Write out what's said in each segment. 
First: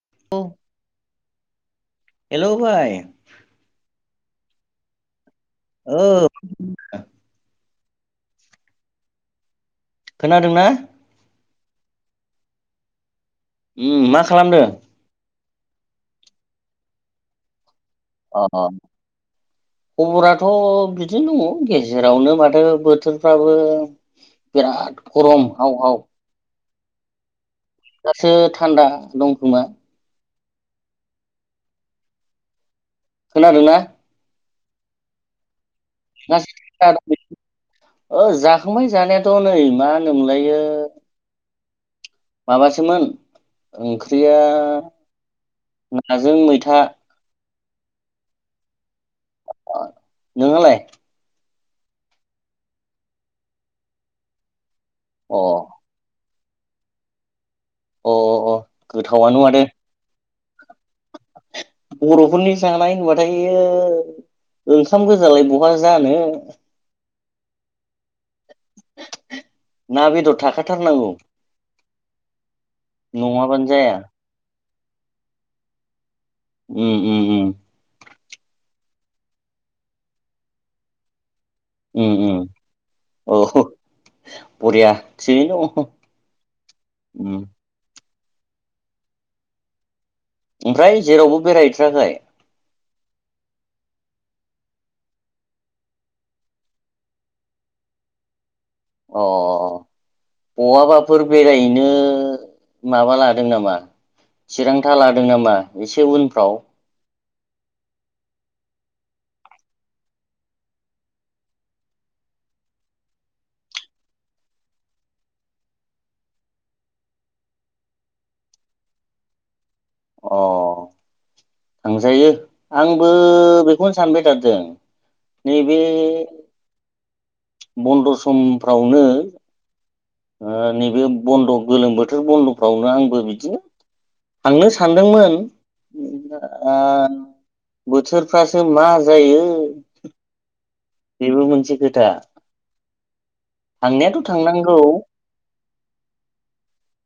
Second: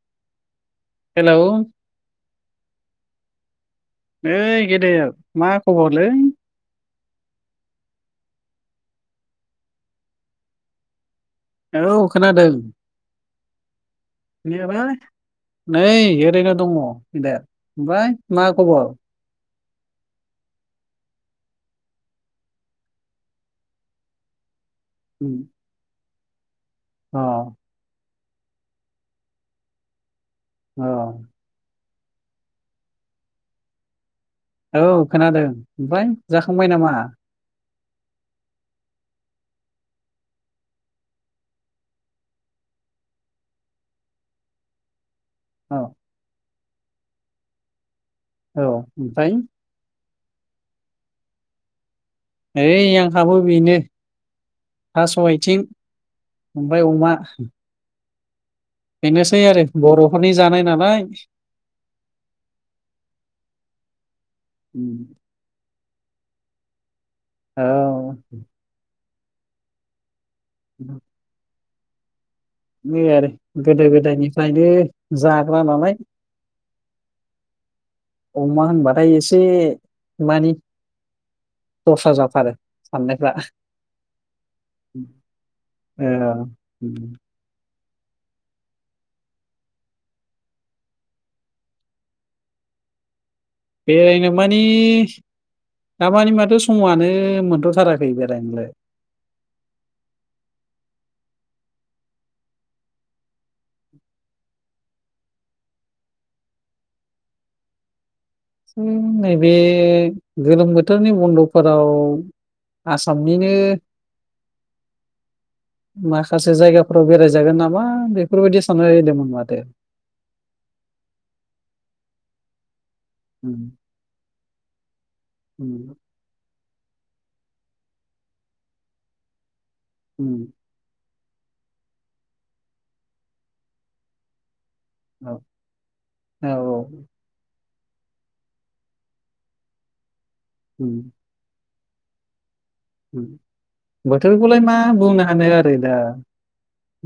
[unintelligible] Hello hello भाइ ओय गदेर मा औ खबरलै? खोनादोंना? औ खोनादों उम मा खालामदों? खोनायालाय नै ओरैनो दङ बिदाया ओमफाय अ मा खबर? खबराथ' बिदिनो दङ गेजेरावनो माथो बोथोरफ्राबो बिराद उम, गरम हाव हाव। अ हासो थान्दा दंखोमा? औ खोनादोंना? औ खोनादों ओमफ्राय जाखांबाय नामा? ओ जाखांबाय जानायाथ नै मा होनो मोनलायो माबासोमोन ओंख्रिया औ नाजों मै था औ ओमफ्राय नोंहालाइ? नै आंहाबो बेनो थास' अ आइथिं ओमफ्राय अमा अ अ बेनोसै गोथावानो माथो आरो बर नखरनि जानाय नालाय बरफोरनि जानाय होनबाथाय यो उम, ओंखाम गोजालाय बह बहा जानो औ ना बेदद थाखाथारनांगौ नै आरो नङाबानो गोदो जाया गोदायनिफ्रायनो जाग्रा नालाय उम उम उम अमा होनबाथाय एसे मानि उम दस्रा उम जाथारो साननायफ्रा औ बरिया थिगैनो दङ औ उम ओमफ्राय जेरावबो बेरायहैथाराखै बेरायनो मानि दामानि माथो समआनो मोनथ थाराखै बेरायनोलाय अ बहाबाफोर बेरायहैनो माबा लादों नामा चिरांथा लादों नामा एसे उनफ्राव हम नैबे गोलोम बोथोरनि बन्दफोराव आसामनिनो माखासे जायगाफोराव बेरायजागोन नामा बेफोरबायदि साननो होदोंमोन माथो अ थांजायो आंबो उम बेखौनो सानबाय थादों नैबे उम बन्द समफ्रावनो उम आ नैबे बन्द गोलोम बोथोर बन्दफ्रावनो आंबो बिदिनो थांनो सान औ सानदोंमोन औ आ औ बोथोरफ्रासो मा जायो उम बेबो मोनसे खो- दा बोथोरखौलाय मा बुंनो हानो आरो दा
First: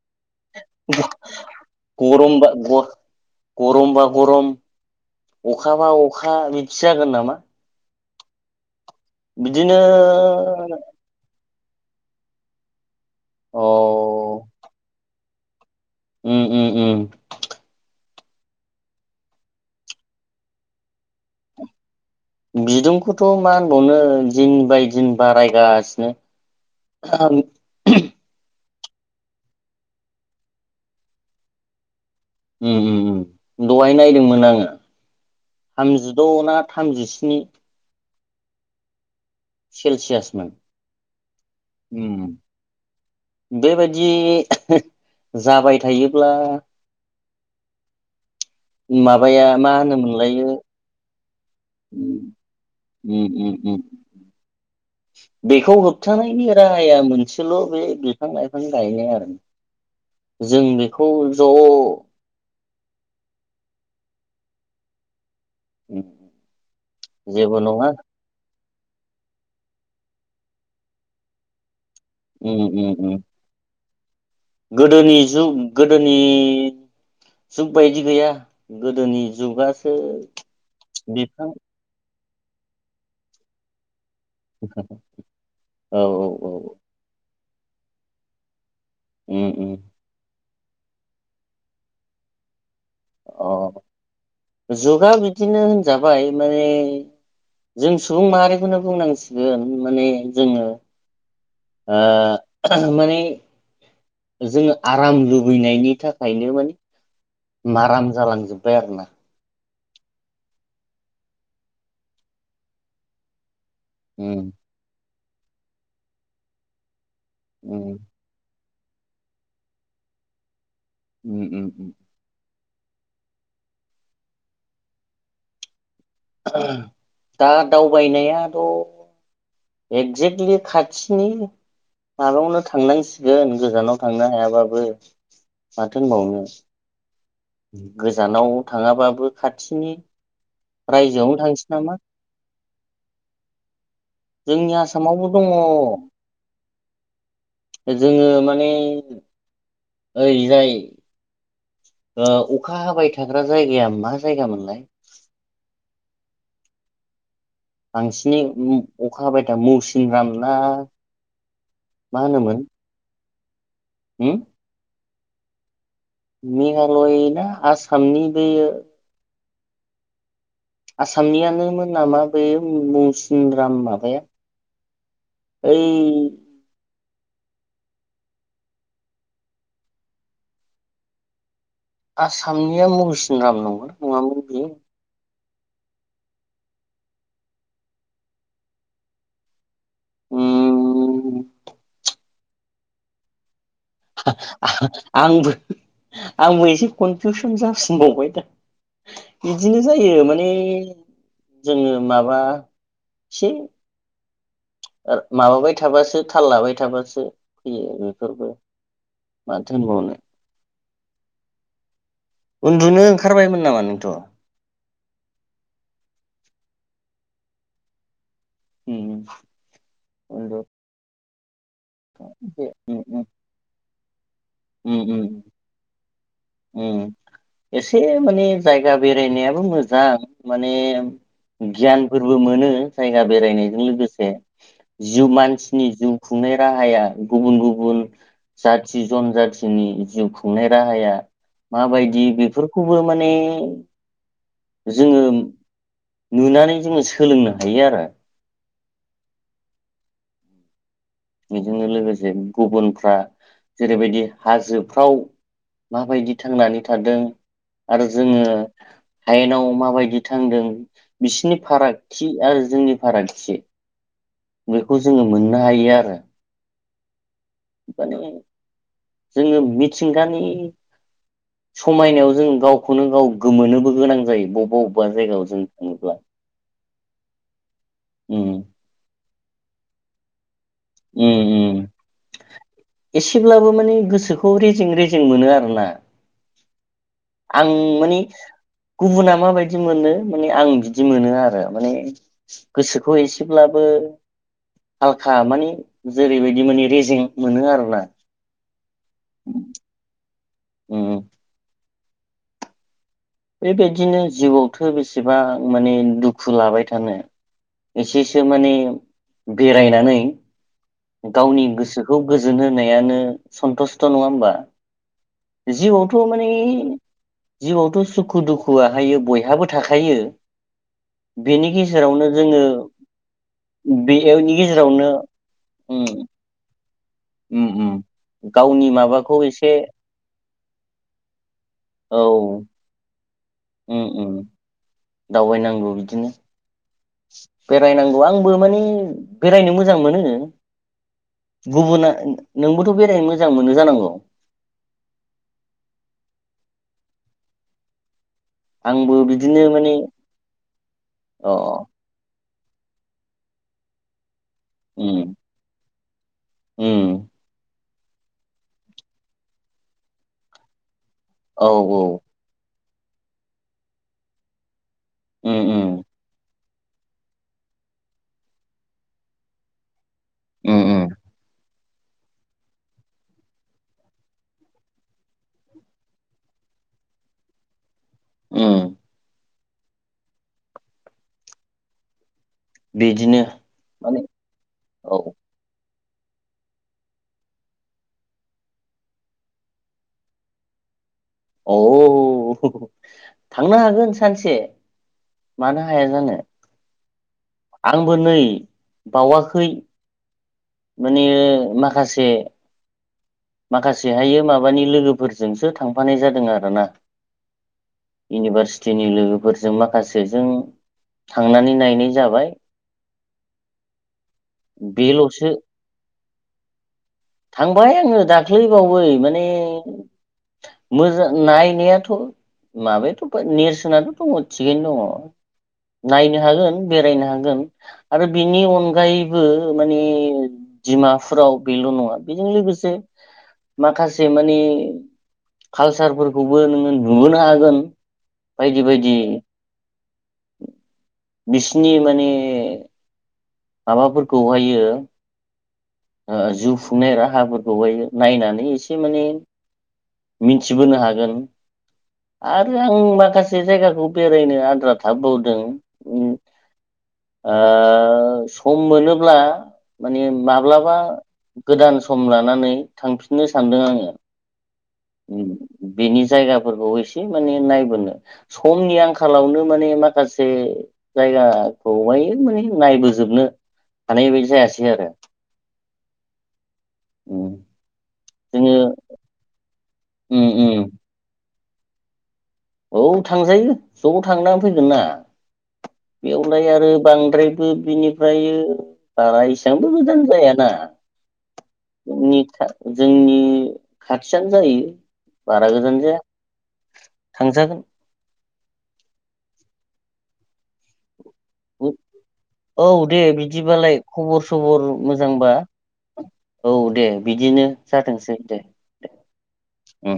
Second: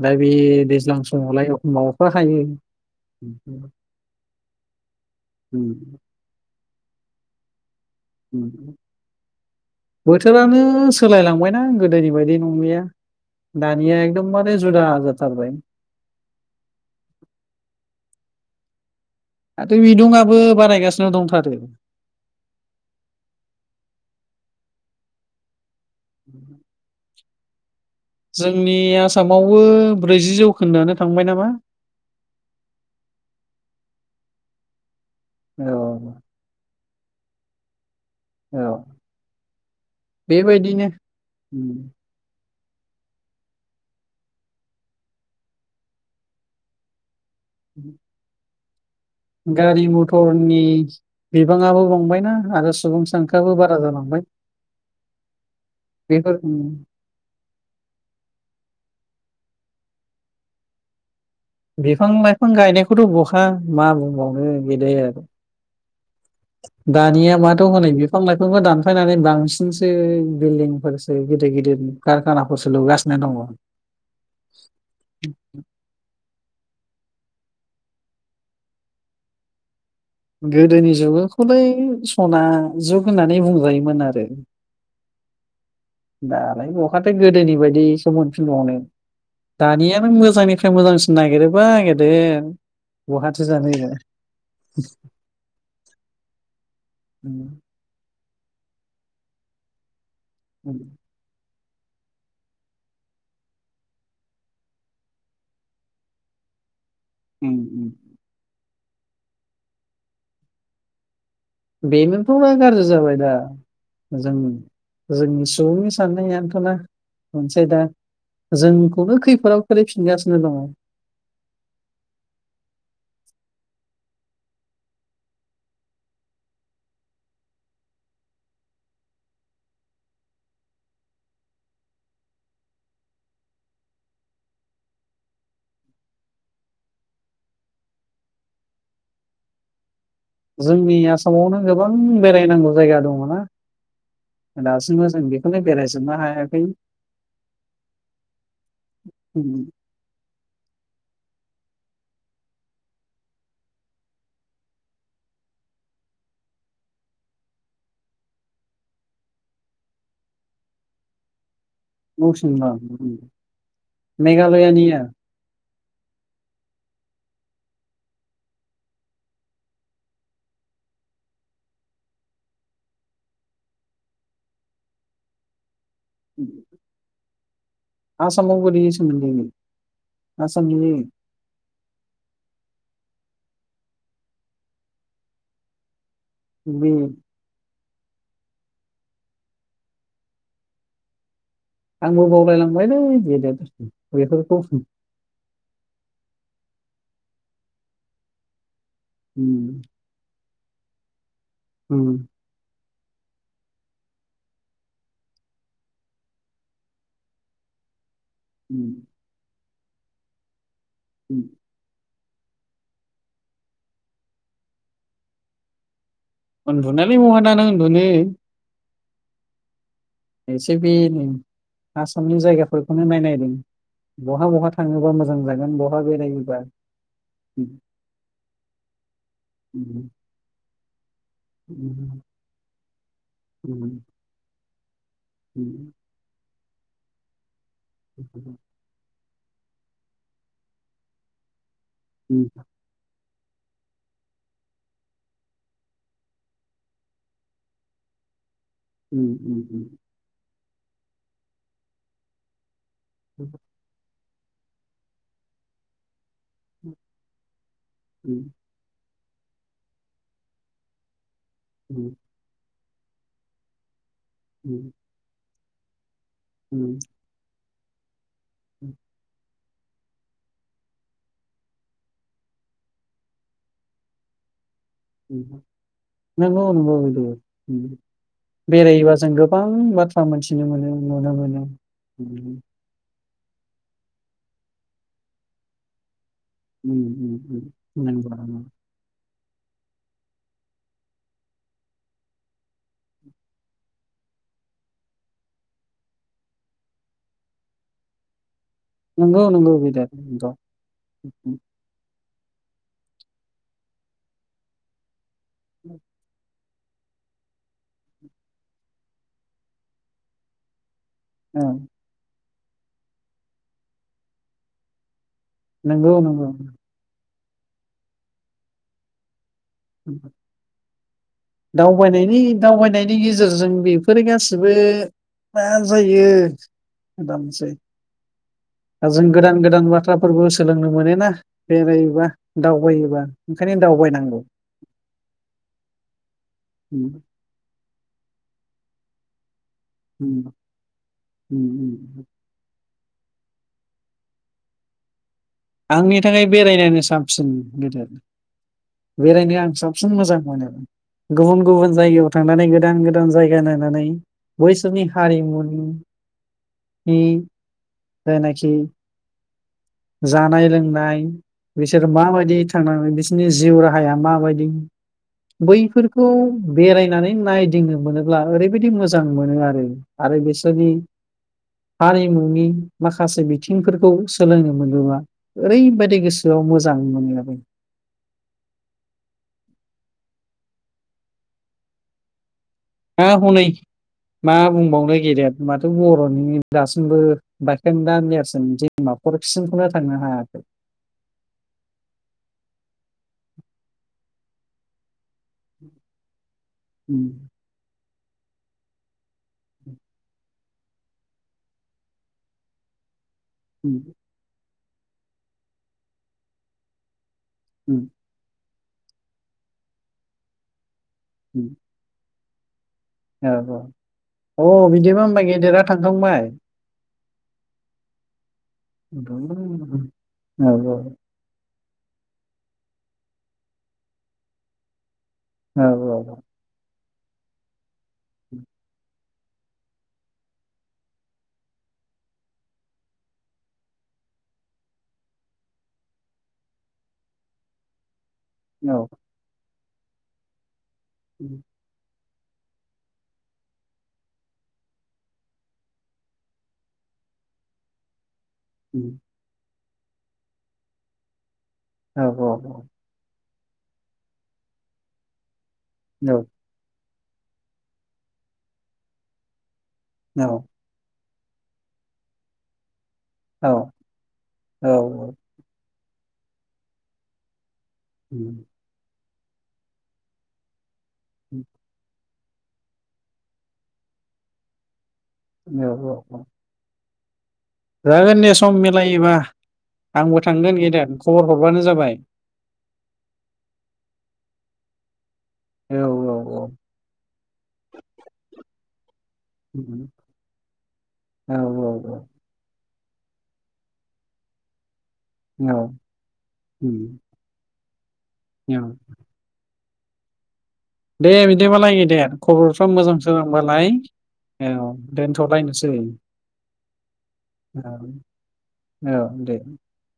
दा बे दैज्लां समावलाय एखमबा अखा गर हायो गमबा गर उम गरमबा गरम अखा बा उम अखा बिदि जागोन नामा? उम बिदिनो बोथोरानो सोलायलांबाय ना गोदोनि बायदि नंलिया अ दानिया एकदम माने जुद जा सार बाय उम उम उम माथो बिदुंआबो बानायायगासिनो दंथारो बिदुंखौथ मा होनबावनो दिन बाय दिन बारायगासि- नोंथां आं उह जोंनि आसामावबो ब्रैजि जौखोन्दोआानो थांबाय नामा हम हम हम दहाय नायदोंमोन आंङो औ थामजिद ना थामजिस्नि औ सेलसियासमोन बेबायदिनो उम बेबायदि जाबाय थायोब्ला [inaudible] माबाया मा गारि होनोम मोनलायो मथरनि बिबाङाबो बांबायना आरो सुबुं उम सानखोआबो उम बारा उम जालांबाय बेखौ बेफोर होबथानायनि उम राहाया मोनसेल बे बिफां लाइफां गाय [unintelligible] जों बेखौ ज' बिफां लाइफां गायनायखौथ' बहा मा बुंनो [unintelligible] गेदेर उम, दानिया जेबो माथ हनै नङा बिफां लाइफांबो दान फायनानै बांसिनसो बिल्डिंफोरसो गिदिर गिदिर उम कारखानाखौसो उम उम लुगासिनो दङ गोदोनि जुग गोदोनि जुग बायदि गैया गोदोनि जुगा गोदोनि जुगाखौलाय सना जुग होननानै बुंजायोमोन आरो। [unintelligible] औ दालाय बहाथो गोद गोदोनि बायदि सम मोनफिनबावनो उम उम दानियानो मोजाङै मोजांसिन नागिरोबा नागिरदो आं जुगा बिदिनो होनजाबाय माने जों सुबुं माहारिखौनो बुंनांसिगोन माने जोङो ओ माने जोङो आराम लुबैनायनि थाखायनो माने माराम जालां जोब आर ना बेनोथ' मा गाज्रि जाबाय दा मोजां उम जोंनि सुबुंनि साननायानोथ'ना रनसाय उम दा जोंखौनो खैफोदाव खोलैफिनगासिनो दङ। उम उम उम दा दावबायनायाथ' एक्जेक्टलि खाथिनि माबायावनो थांनांसिगोन गोजानाव थांनो हायाबाबो माथो होनबावनो गोजानाव थाङाबाबो खाथिनि जोंनि रायजोआवनो आसामावनो थांसै नामा गोबां बेरायनांगौ जायगा दङना जोंनि दासिमबो जों आसामावबो बेखौनो बेरायजोबनो हायाखै जोङो माने ओरैजाय ओ अखा हाबाय थाग्रा जायगाया मा जायगामोनलाय? बांसिनै अखा हाबायथा मौसिन राम ना मा होनोमोन मौसिनराम मेघालयानिया मेघालय ना आसामनि बेयो आसामनियानोमोन नामा बे मौसिनराम माबाया ओइ आसामाव बोरै सोमोनदों आसामनि आसामनिया मौसिन राम नगौना नङा मोन बियो बि ओम आंबो बावलाय लांबायलै गेदेर आंबो आंबो एसे कनफिउसन जाफिनबावबाय दा इदिनो जायो माने [inaudible] जोङो माबा से माबाबाय थाबासो थाल लाबाय थाबासो फैयो बेफोर उम माथो होनबावनो। उम उन्दुनो ओंखारबायमोन नामा नोंथ'? उन्दुनालाय महाना ना उन्दुनो उम उम एसे बे आसामनि जायगाफोरखौनो नायनायदों। बहा बहा थाङोबा मोजां उम-उम-उम जागोन बहा बेरायोबा एसे माने जायगा बेरायनायाबो मोजां माने गियानफोरबो मोनो। जायगा बेरायनायजों लोगोसे जिउ मानसिनि जिउ खुंनाया राहाया गुबुन-गुबुन उन जाथि जनजा थिनि जिउ खुंनाय राहाया माबायदि बेफोरखौबो माने [inaudible] जोङो नुनानै जोङो सोलोंनो हायो आरो। उम उम उम बेजोंनो लोगोसे गुबुन फ्रा जेरैबायदि हाजोफ्राव माबायदि थांनानै थादों आरो जोङो हायेनाव माबायदि थांदों बिसिनि फारागथि आरो जोंनि फारागथि बेखौ जोङो मोन नो हायो आरो। उम। बाने उम। जोङो मिथिंगानि समायनायाव जों गावखौनो गाव गोमोनोबो गोनां जायो बबबा बब नोंगौ नोंगौ [unintelligible] उम बेरायोबा जों गोब गोबां बाथ्रा मोनथि मिथिनो मोनो नुनो उम मोनो । उम एसेब्लाबो माने गोसोखौ रेजें रेजें मोनो आरो ना। उम उम [unintelligible] गुबुना माबायदि मोनो माने आं बिदि मोनो आरो माने गोसोखौ एसेब्लाबो हालखा माने जेरैबायदि माने रेजें मोनो आरोना। नोंगौ नोंगौ गेदेद नोंगौ। उम बेबायदिनो जिउआवथो बेसे बिसेबां माने दुखु लाबाय थानो एसेसो माने बेरायनानै गावनि औ गोसोखौ गोजो गोजोन होनायानो सन्थुस्थ' नङा होमबा? नंगौ जिउआवथ' माने नंगौ जिउआवथ' सुखु दुखुआहायो बयहाबो थाखायो बेनि गेजेरावनो दाबायनायनि जोङो दावबायनायनि गेजेरजों बेफोरो बेनि गासिबो गेजेरावनो मा उम जायो। उम दानसै उम गावनि दा जों माबाखौ गोदान एसे गोदान बाथ्राफोरबो सोलोंनो मोन ना औ बेरायोबा दावबायोबा। ओंखायनो उम उम दावबायनांगौ। दावबायनांगौ बिदिनो। उम बेरायनांगौ आंबो मानि बेरायनो मो जां मोनो उम उम गुबुना उम नोंबो बेरायनो मोजां मोनो जानांगौ। आंनि थाखाय बेरायनायानो साबसिन गेदेद। आंबो बेरायनो बिदिनो आं माने साबसिन मोजां मोनो अ गुबुन गुबुन जायगायाव थांनानै गोदान-गोदान जायगा नायनानै बैसोरनि उम हारिमुनि इ उम जायनोखि जानाय लोंनाय औ बिसोर औ माादि थांनानै बिसोरनि जिउ राहाया माबायदि उम उम बैफोरखौ बेरायनानै नायदिंनो मोनोब्ला ओरैबायदि मोजां मोनो आरो। आरो उम बेसोरनि उम हारिमुनि माखासे बिथिंफोरखौ सोलोंनो मोनबोबा ओरैबायदि गोसोआव मोजां मोनलाबो । ओं। बिदिनो हाब हनै माने मा बुंबावनो औ गेदेर माथो बर'नि दासिमबो बायखेंदा नेर्सोन दिमाफुरसिमखौनो थांनो हायाखै। अ थांनो हागोन सानसे। मानो हाया जानो। उम। आंबो नै बावाखै माने माखासे माखासे उम हायो माब माबानि लोगोफोरजोंसो थांफानाय जादों आरोना। उम इउनिभार्सि थिनि लोगोफोरजों माखासे जों उम थांनानै नायनाय जाबाय। औ औ अ बिदिबा होमबा बेल'सो गेदेरा थांखांबाय? थांबाय आङो। दाख्लैबावै औ माने औ औ मोजां नायनाया थ' माबायाथ' नेरसोनथ' दङ थिगैनो दङ। औ औ नायनो हागोन। बेरायनो हागोन आरो बेनि अनगायैबो माने डिमाफुराव बेल' नङा बेजों लोगोसे माखासे मानि कालसारफोरखौबो नोङो नुबोनो हागोन। बायदि औ बायदि। बिसिनि माने ए। माबाफोरखौहायो ओ जिउ खुंनाय राहाफोरखौहाय नायनान एसे माने मिनथिबोनो हागोन औ औ आरो आं माखास से जायगाखौ बेरायनो आद्रा थाबोबावदों उम औ ओ सम मोनोब्ला मानि माब्लाबा गोदान सम लानानै थांफिननो सानदों आङो ओरैनो । बेनि जायगाफोरखौ एसे माने नाय- समनि आंखाल खालावनो माने माखासे- जायगा बवाय माने नायबोजोबनो हानाय बायदि जायासै आरो औ उम जागोन दे जोङो सम मिलायोबा आंबो उम थांगोन उम गेदेत खबर हरबानो जाबाय औ थांजायो ज' थांना फैगोन ना औ औ औ औ बेयावलाय आरो बांद्राय बि-बिनिफ्राय बारा एसेबांबो गोजान जाया ना नोंनि इतसा जोंनि खाथियानो जायो बारा औ गोजान जाया थांजागोन [unintelligible] दे बिदिबालाय गेदेत औ खबरफ्रा दे मोजांसो बालाय बिदिबालाय खबर औ सबर मोजांबा दोनथ'लायनोसै औ दे बिदिनो जाथोंसै दे औ-औ दे उम